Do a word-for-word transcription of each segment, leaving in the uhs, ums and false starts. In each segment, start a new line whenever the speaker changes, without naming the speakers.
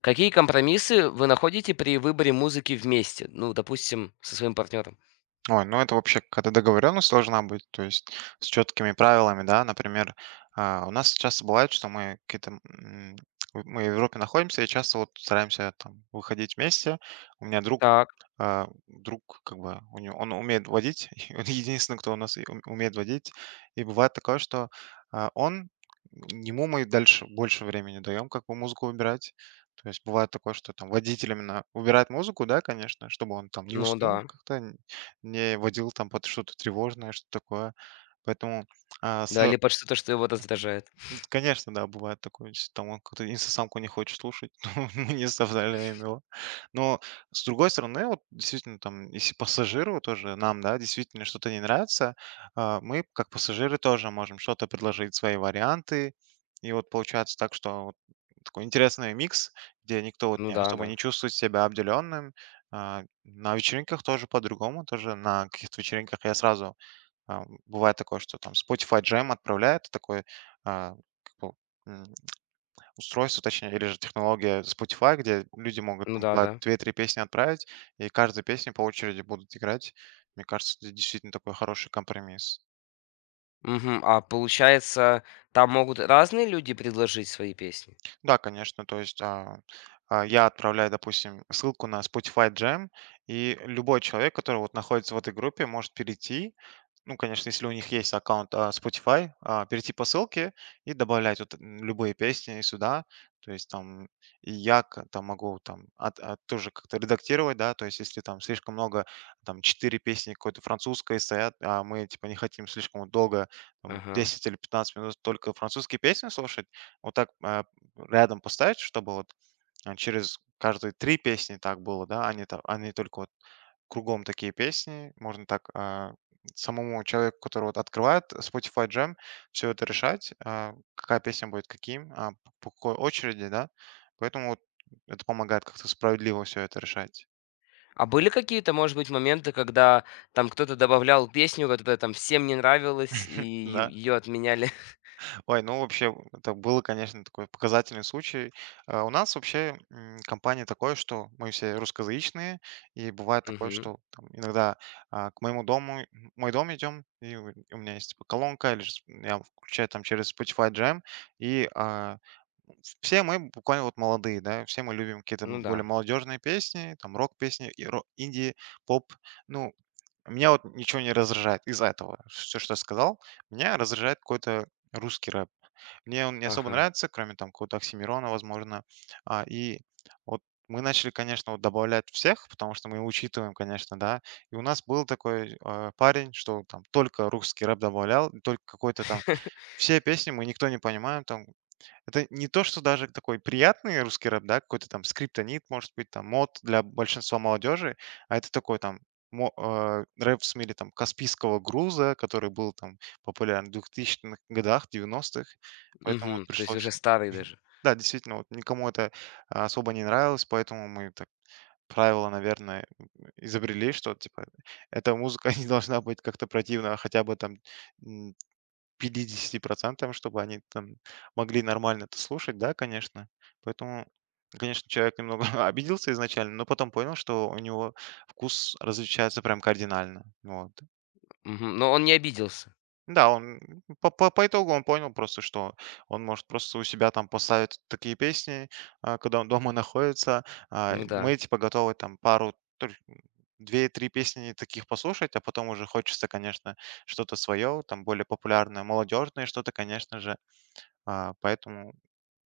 Какие компромиссы вы находите при выборе музыки вместе? Ну, допустим, со своим партнером.
Ой, ну это вообще когда то договоренность должна быть, то есть с четкими правилами, да. Например, а, у нас часто бывает, что мы какие-то, м, вот мы в Европе находимся и часто вот стараемся там выходить вместе. У меня друг,
Так,
а, друг как бы у него, он умеет водить, и он единственный, кто у нас и ум- умеет водить. И бывает такое, что а, он ему мы дальше больше времени даем, как бы музыку выбирать. То есть бывает такое, что там водитель именно выбирает музыку, да, конечно, чтобы он там не
ну да.
уснул как-то, не водил там под что-то тревожное, что такое. Поэтому, а, с
Да, или под что-то, что его
мгм.
раздражает.
Ну, конечно, да, бывает такое, если там он какую-то инстасамку не хочет слушать, ну, мы не заставляем его. Но, с другой стороны, вот действительно, там, если пассажиру тоже, нам, да, действительно что-то не нравится, а, мы, как пассажиры, тоже можем что-то предложить, свои варианты. И вот получается так, что вот такой интересный микс, где никто вот
Ну
не
да,
особо
да.
не чувствует себя обделенным. А, на вечеринках тоже по-другому, тоже на каких-то вечеринках я сразу, а, бывает такое, что там Spotify Jam отправляет такое, а, как его, м, устройство, точнее, или же технология Spotify, где люди могут
Ну
там
да,
по
да.
две-три песни отправить, и каждая песня по очереди будут играть. Мне кажется, это действительно такой хороший компромисс.
Мгм. А получается, там могут разные люди предложить свои песни?
Да, конечно, то есть, а, а, я отправляю, допустим, ссылку на Spotify Jam, и любой человек, который вот находится в этой группе, может перейти. Ну, конечно, если у них есть аккаунт а, Spotify, а, перейти по ссылке и добавлять вот, м, любые песни сюда. То есть там и я к- там могу там от- от- тоже как-то редактировать, да, то есть если там слишком много, там четыре песни какой-то французской стоят, а мы типа не хотим слишком вот долго, там,
Ага.
десять или пятнадцать минут только французские песни слушать, вот так а, рядом поставить, чтобы вот а, через каждые три песни так было, да, а не, та- а не только вот кругом такие песни. Можно так, а, самому человеку, который вот открывает Spotify Jam, все это решать, а, какая песня будет каким, а, п- по какой очереди, да. Поэтому вот это помогает как-то справедливо все это решать.
А были какие-то, может быть, моменты, когда там кто-то добавлял песню, которая там всем не нравилась, и
Да.
ее отменяли?
Ой, ну вообще, это было, конечно, такой показательный случай. А, У нас вообще, м, компания такое, что мы все русскоязычные, и бывает такое,
Мгм.
что там иногда, а, к моему дому, м, мой дом идем, и у у меня есть типа колонка, или же с- я включаю там через Spotify Jam, и а, все мы буквально вот молодые, да, все мы любим какие-то
Ну
более
да.
молодежные песни, там рок-песни, и ро- инди, поп, ну, меня вот ничего не раздражает из-за этого, все, что я сказал, меня раздражает какой-то русский рэп, мне он не особо
Ага.
нравится, кроме там какого-то Оксимирона, возможно. А, и вот мы начали, конечно, вот добавлять всех, потому что мы учитываем, конечно, да. И у нас был такой э, парень, что там только русский рэп добавлял, только какой-то там все песни мы никто не понимаем, там это не то, что даже такой приятный русский рэп, да, какой-то там «Скриптонит», может быть, там «Мод» для большинства молодежи, а это такой там мо э, рэп в смысле там «Каспийского груза», который был там популярен в двухтысячных годах, девяностых. Поэтому вот
Мгм. То есть
пришлось.
уже старый даже.
Да, действительно, вот никому это, а, особо не нравилось, поэтому мы так правило, наверное, м, изобрели, что типа эта музыка не должна быть как-то противна, а хотя бы там пятидесяти процентам, чтобы они там могли нормально это слушать, да, конечно. Поэтому, конечно, человек немного обиделся изначально, но потом понял, что у него вкус различается прям кардинально. Вот.
Мгм. Но он не обиделся.
Да, он по, по, по итогу он понял просто, что он может просто у себя там поставить такие песни, а, когда он дома находится. А,
Ну да.
мы типа готовы там пару, тр- две-три песни таких послушать, а потом уже хочется, конечно, что-то свое, там более популярное, молодежное что-то, конечно же. А, поэтому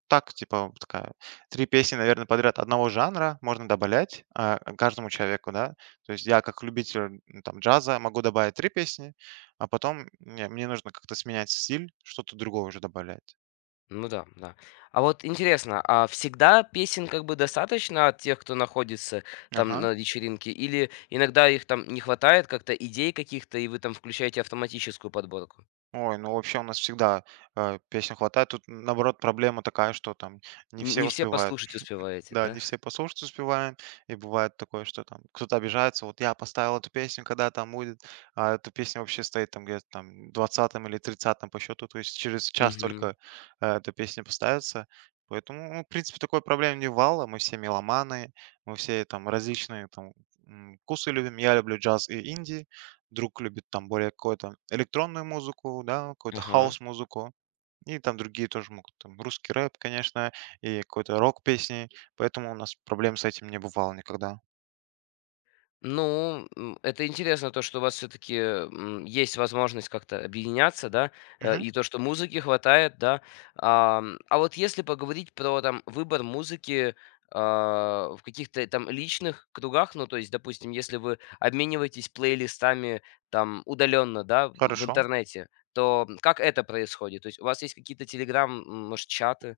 так, типа, вот такая три песни, наверное, подряд одного жанра можно добавлять, а, каждому человеку, да. То есть я как любитель, м, там, джаза могу добавить три песни, а потом мне мне нужно как-то сменять стиль, что-то другое уже добавлять.
Ну да, да. А вот интересно, а всегда песен как бы достаточно от тех, кто находится там
Ага.
на вечеринке, или иногда их там не хватает как-то идей каких-то, и вы там включаете автоматическую подборку?
Ой, ну вообще у нас всегда, э, песен хватает. Тут, наоборот, проблема такая, что там не
Н-
все
Не все
успевают.
послушать успеваете,
Да, не
да?
все послушать успеваем. И бывает такое, что там кто-то обижается. Вот я поставил эту песню, когда там будет, а эта песня вообще стоит там где-то там двадцатом или тридцатом по счету. То есть через час
Угу.
только, э, эта песня поставится. Поэтому, ну, в принципе, такой проблем не вало. Мы все меломаны, мы все там различные там, м, вкусы любим. Я люблю джаз и инди. Друг любит там более какую-то электронную музыку, да, какую-то
Ага.
хаос-музыку. И там другие тоже могут, там русский рэп, конечно, и какой-то рок-песни, поэтому у нас проблем с этим не бывало никогда.
Ну, м, это интересно, то, что у вас все-таки есть возможность как-то объединяться, да, э,
Мгм.
и то, что музыки хватает, да. Ам, А вот если поговорить про там выбор музыки а, в каких-то там личных кругах, ну, то есть, допустим, если вы обмениваетесь плейлистами там удаленно, да, в
Хорошо.
интернете, то как это происходит? То есть у вас есть какие-то телеграм, м, может, чаты?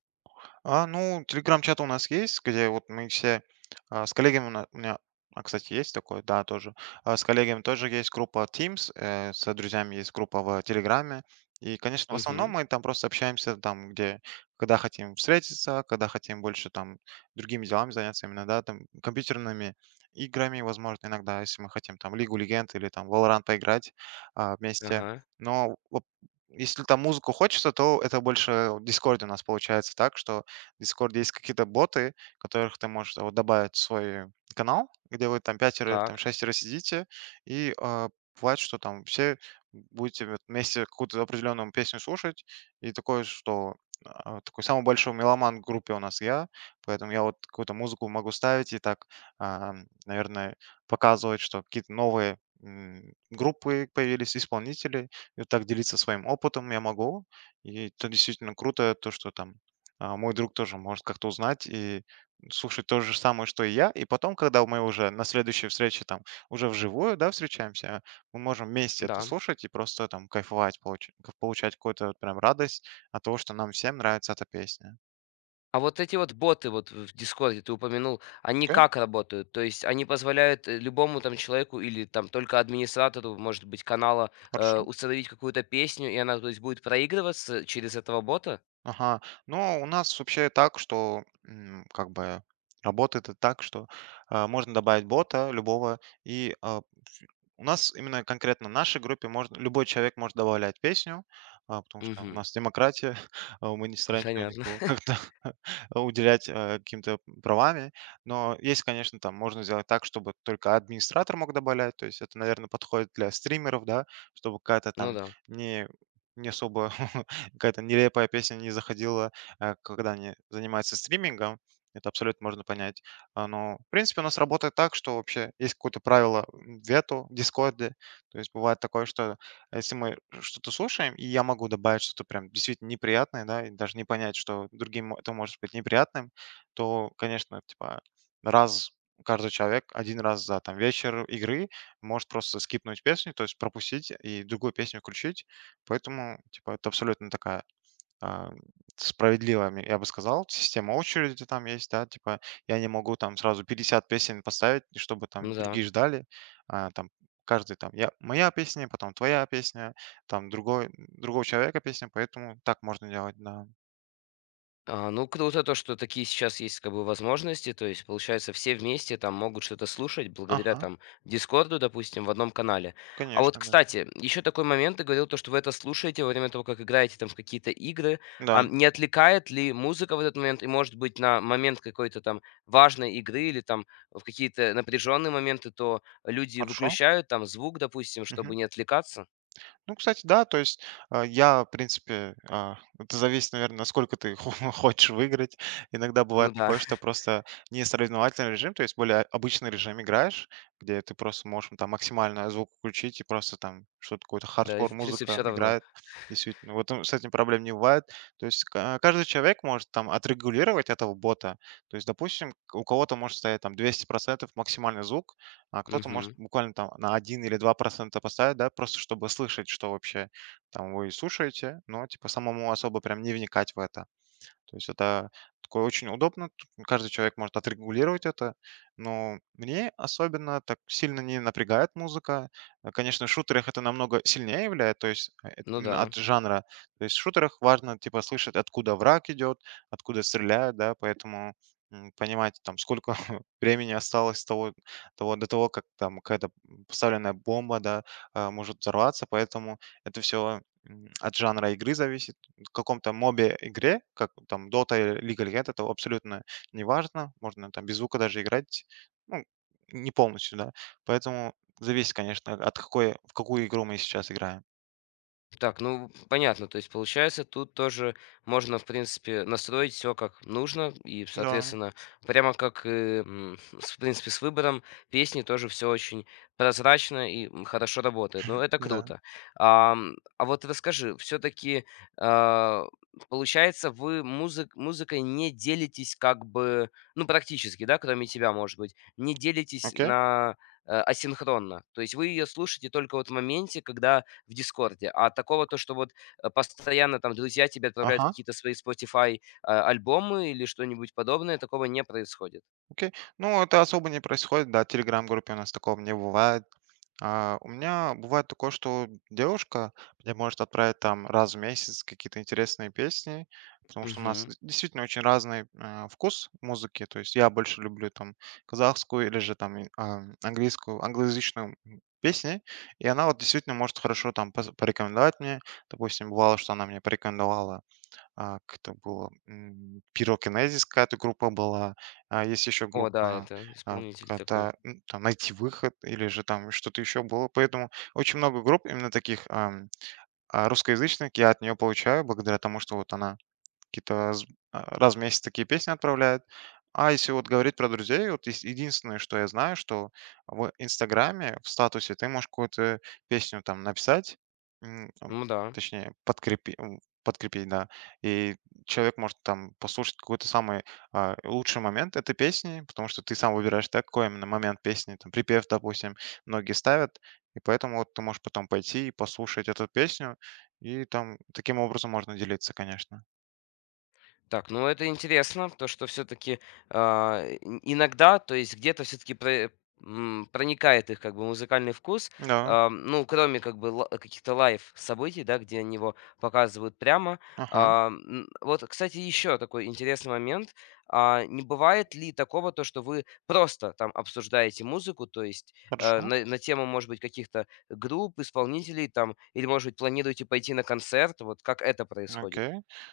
А, ну, телеграм-чат у нас есть, где вот мы все, а, с коллегами у на- у меня, а, кстати, есть такой, да, тоже. А, с коллегами тоже есть группа Teams, э, с друзьями есть группа в Телеграме. И, конечно, в основном
Угу,
мы там просто общаемся там, где, когда хотим встретиться, когда хотим больше там другими делами заняться, именно, да, там компьютерными играми, возможно, иногда, если мы хотим там Лигу Легенд или там Valorant поиграть а, вместе.
ага,
Но вот если там музыку хочется, то это больше в Дискорде у нас получается так, что в Discord есть какие-то боты, которых ты можешь, а, вот добавить в свой канал, где вы там пятеро, там
так,
шестеро сидите, и, а, бывает, что там все будете вот вместе какую-то определенную песню слушать. И такое, что, а, такой самый большой меломан в группе у нас я, поэтому я вот какую-то музыку могу ставить и так, а, наверное, показывать, что какие-то новые, м, группы появились, исполнители. И вот так делиться своим опытом я могу. И это действительно круто, то, что там, а, мой друг тоже может как-то узнать и слушать то же самое, что и я. И потом, когда мы уже на следующей встрече там уже вживую, да, встречаемся, мы можем вместе это
да.
слушать и просто там кайфовать, получ- получать какую-то вот прям радость от того, что нам всем нравится эта песня.
А вот эти вот боты вот в "Дискорде" ты упомянул, они
Окей,
как работают? То есть они позволяют, э, любому там человеку или там только администратору, может быть, канала, э,
хорошо.
установить какую-то песню, и она, то есть, будет проигрываться через этого бота?
Ага. Но у нас вообще так, что, м, как бы работает это так, что, а, можно добавить бота любого, и а, ф- у нас именно конкретно в нашей группе можно, любой человек может добавлять песню, а, потому что у
Мгм.
нас демократия, а, мы не стараемся
Понятно.
никого как-то уделять, э, каким-то правами. Но есть, конечно, там можно сделать так, чтобы только администратор мог добавлять. То есть это, наверное, подходит для стримеров, да, чтобы какая-то
Ну
там
да,
не не особо какая-то нелепая песня не заходила, э, когда они занимаются стримингом. Это абсолютно можно понять. А, но, в принципе, у нас работает так, что вообще есть какое-то правило, м, вето в Дискорде. То есть бывает такое, что если мы что-то слушаем, и я могу добавить что-то прям действительно неприятное, да, и даже не понять, что другим это может быть неприятным, то, конечно, типа раз каждый человек один раз за там вечер игры может просто скипнуть песню, то есть пропустить и другую песню включить. Поэтому, типа, это абсолютно такая, а, справедливая, м, я бы сказал. Система очереди там есть, да, типа, я не могу там сразу пятьдесят песен поставить, и чтобы
ну
там
да.
другие ждали. А, там каждый там, я моя песня, потом твоя песня, там другой другого человека песня, поэтому так можно делать, да.
А, ну, круто то, что такие сейчас есть как бы возможности. То есть, получается, все вместе там могут что-то слушать благодаря
Ага,
там Дискорду, допустим, в одном канале. А вот,
конечно, да.
кстати, еще такой момент, ты говорил то, что вы это слушаете во время того, как играете там в какие-то игры. А
Да,
не отвлекает ли музыка в этот момент и, может быть, на момент какой-то там важной игры или там в какие-то напряженные моменты, то люди
хорошо.
выключают там звук, допустим, чтобы не отвлекаться?
Ну, кстати, да, то есть, а, я, в принципе, а, это зависит, наверное, насколько ты хо- хочешь выиграть. Иногда
Ну
бывает
да,
такое, что просто не соревновательный режим, то есть более обычный режим играешь, где ты просто можешь там максимально звук включить и просто там что-то какое-то
да, и
хардкор
в принципе
музыка
все равно.
играет. Действительно, вот ну, с этим проблем не бывает. То есть ка- а, каждый человек может там отрегулировать этого бота. То есть, допустим, к- у кого-то может стоять там двести процентов максимальный звук, а кто-то может
Мгм.
буквально там на один или два процента поставить, да, просто чтобы слышать, что вообще там вы слушаете, но типа самому особо прям не вникать в это. То есть это такое очень удобно. Тут каждый человек может отрегулировать это. Но мне особенно так сильно не напрягает музыка. А, конечно, в шутерах это намного сильнее является, то есть э, э,
Ну да.
именно от жанра. То есть в шутерах важно типа слышать, откуда враг идет, откуда стреляют, да, поэтому, м, понимать, там, сколько времени осталось того, того, до того, как там какая-то поставленная бомба, да, а, может взорваться, поэтому это все от жанра игры зависит. Каком-то мобе игре, как там Dota или League of Legends, это абсолютно не важно. Можно там без звука даже играть. Ну, не полностью, да. Поэтому зависит, конечно, от какой, в какую игру мы сейчас играем.
Так, ну понятно, то есть получается, тут тоже можно, в принципе, настроить все как нужно и,
Да,
соответственно, прямо как, э, м, с в принципе, с выбором песни тоже все очень прозрачно и, м, хорошо работает. Ну, это
да.
круто. Ам, а вот расскажи, все таки получается, вы музык музыкой не делитесь как бы, ну, практически, да, кроме тебя, может быть, не делитесь
Окей.
на э, асинхронно. То есть вы ее слушаете только вот в моменте, когда в Дискорде. А такого, то, что вот э, постоянно там друзья тебе отправляют
Ага,
какие-то свои Spotify а, альбомы или что-нибудь подобное, такого не происходит.
окей. Ну, это особо не происходит, да. В Телеграм-группе у нас такого не бывает. А, у меня бывает такое, что девушка мне может отправить там раз в месяц какие-то интересные песни, потому что у нас д-
Мгм.
действительно очень разный э, вкус музыки. То есть я больше люблю там казахскую или же там и, а, английскую, англоязычную м, песни, и она вот действительно может хорошо там пос- порекомендовать мне. Допустим, бывало, что она мне порекомендовала а, кто было М, Пирокинезис, какая-то группа была. А, есть еще
О, да,
группа
это
а,
исполнитель такой.
какая-то, м, там, «Найти выход» или же там что-то еще было. Поэтому очень много групп именно таких ам, а, русскоязычных я от нее получаю благодаря тому, что вот она Какие-то раз а, раз в месяц такие песни отправляет. А если вот говорить про друзей, вот ес единственное, что я знаю, что в «Инстаграме», в статусе ты можешь какую-то песню там написать, м, ам,
Ну да.
точнее подкрепи м, подкрепить, да. И человек может там послушать какой-то самый, а, лучший момент этой песни, потому что ты сам выбираешь, да, какой именно момент песни, там припев, допустим, многие ставят. И поэтому вот ты можешь потом пойти и послушать эту песню, и там таким образом можно делиться, конечно.
Так, ну это интересно, то, что все-таки иногда, то есть где-то все-таки проникает их как бы музыкальный вкус,
Да.
а, ну, кроме как бы ла- каких-то лайв событий, да, где они его показывают прямо.
Ага,
А, м, Вот, кстати, еще такой интересный момент. А, не бывает ли такого, то, что вы просто там обсуждаете музыку, то есть э,
хорошо,
на, на тему, может быть, каких-то групп, исполнителей там, или, может быть, планируете пойти на концерт, вот как это происходит?
окей.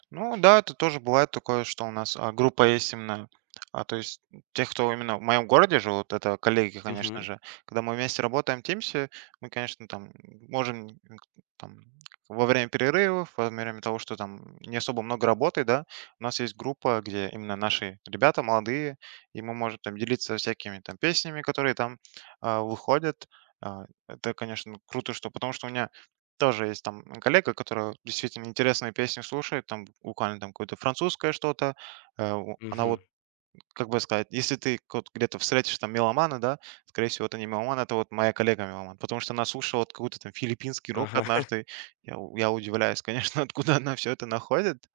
Ну да, это тоже бывает такое, что у нас а, группа есть именно, а, то есть тех, кто именно в моем городе живут, это коллеги, конечно же. Когда мы вместе работаем в Teams, мы, конечно, там можем м, там, во время перерывов, во время того, что там не особо много работы, да, у нас есть группа, где именно наши ребята молодые, и мы можем там делиться всякими там песнями, которые там а, выходят. А, Это, конечно, круто, что потому что у меня тоже есть там коллега, который действительно интересные песни слушает, там буквально там какое-то французское что-то. Э, у она
Угу,
вот, как бы сказать, если ты вот где-то встретишь там меломана, да, скорее всего, это не меломан, это вот моя коллега меломан, потому что она слушала вот какой-то там филиппинский рок
ага.
однажды. Я у я удивляюсь, конечно, откуда она все это находит.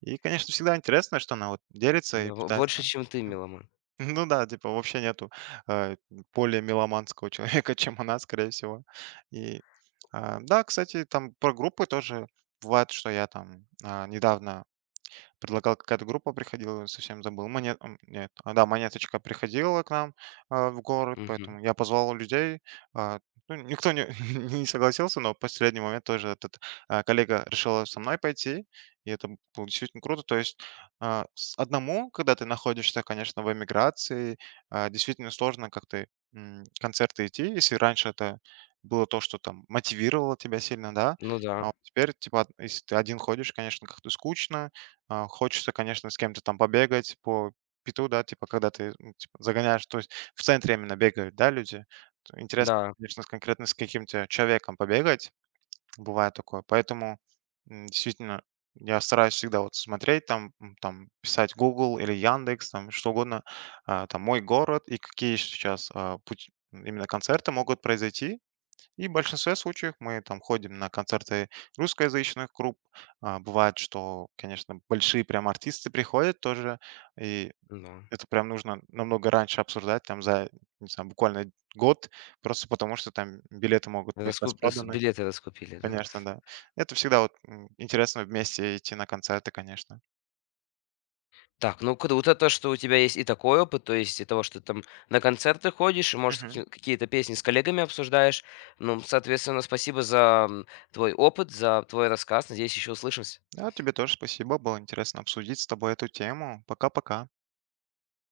И, конечно, всегда интересно, что она вот делится и
Ну, бо больше,
пытается
чем ты, меломан.
ну да, типа вообще нету, э, более меломанского человека, чем она, скорее всего. И, а, да, кстати, там про группы тоже бывает, что я там, а, недавно предлагал, какая-то группа приходила, совсем забыл. Монет, м, нет, а, да, Монеточка приходила к нам, а, в город,
Мгм.
поэтому я позвал людей. А, ну, никто не не согласился, но в последний момент тоже этот, а, коллега решила со мной пойти, и это было действительно круто. То есть, а, с одному, когда ты находишься, конечно, в эмиграции, а, действительно сложно как-то, м, концерты идти. Если раньше это было то, что там мотивировало тебя сильно, да,
Ну
а
да,
вот теперь, типа, од- если ты один ходишь, конечно, как-то скучно. А, хочется, конечно, с кем-то там побегать по пету, да, типа, когда ты, ну, типа, загоняешь, то есть в центре именно бегают, да, люди. То Интересно,
да,
конечно, с- конкретно с каким-то человеком побегать, бывает такое, поэтому м, действительно я стараюсь всегда вот смотреть, там, м, там писать Google или Яндекс, там что угодно, а, там мой город и какие сейчас а, путь- именно концерты могут произойти, и в большинстве случаев мы там ходим на концерты русскоязычных групп. А, бывает, что, конечно, большие прям артисты приходят тоже, и
да.
это прям нужно намного раньше обсуждать, там за, не знаю, буквально год, просто потому что там билеты могут быть
Раску с
распроданы.
Билеты раскупили, да?
Конечно, да. Это всегда вот м, интересно вместе идти на концерты, конечно.
Так, ну круто то, что у тебя есть и такой опыт, то есть и того, что ты там на концерты ходишь, и, может,
Мгм.
каки какие-то песни с коллегами обсуждаешь. Ну, соответственно, спасибо за, м, твой опыт, за твой рассказ. Надеюсь, еще услышимся.
Да, тебе тоже спасибо. Было интересно обсудить с тобой эту тему. Пока-пока.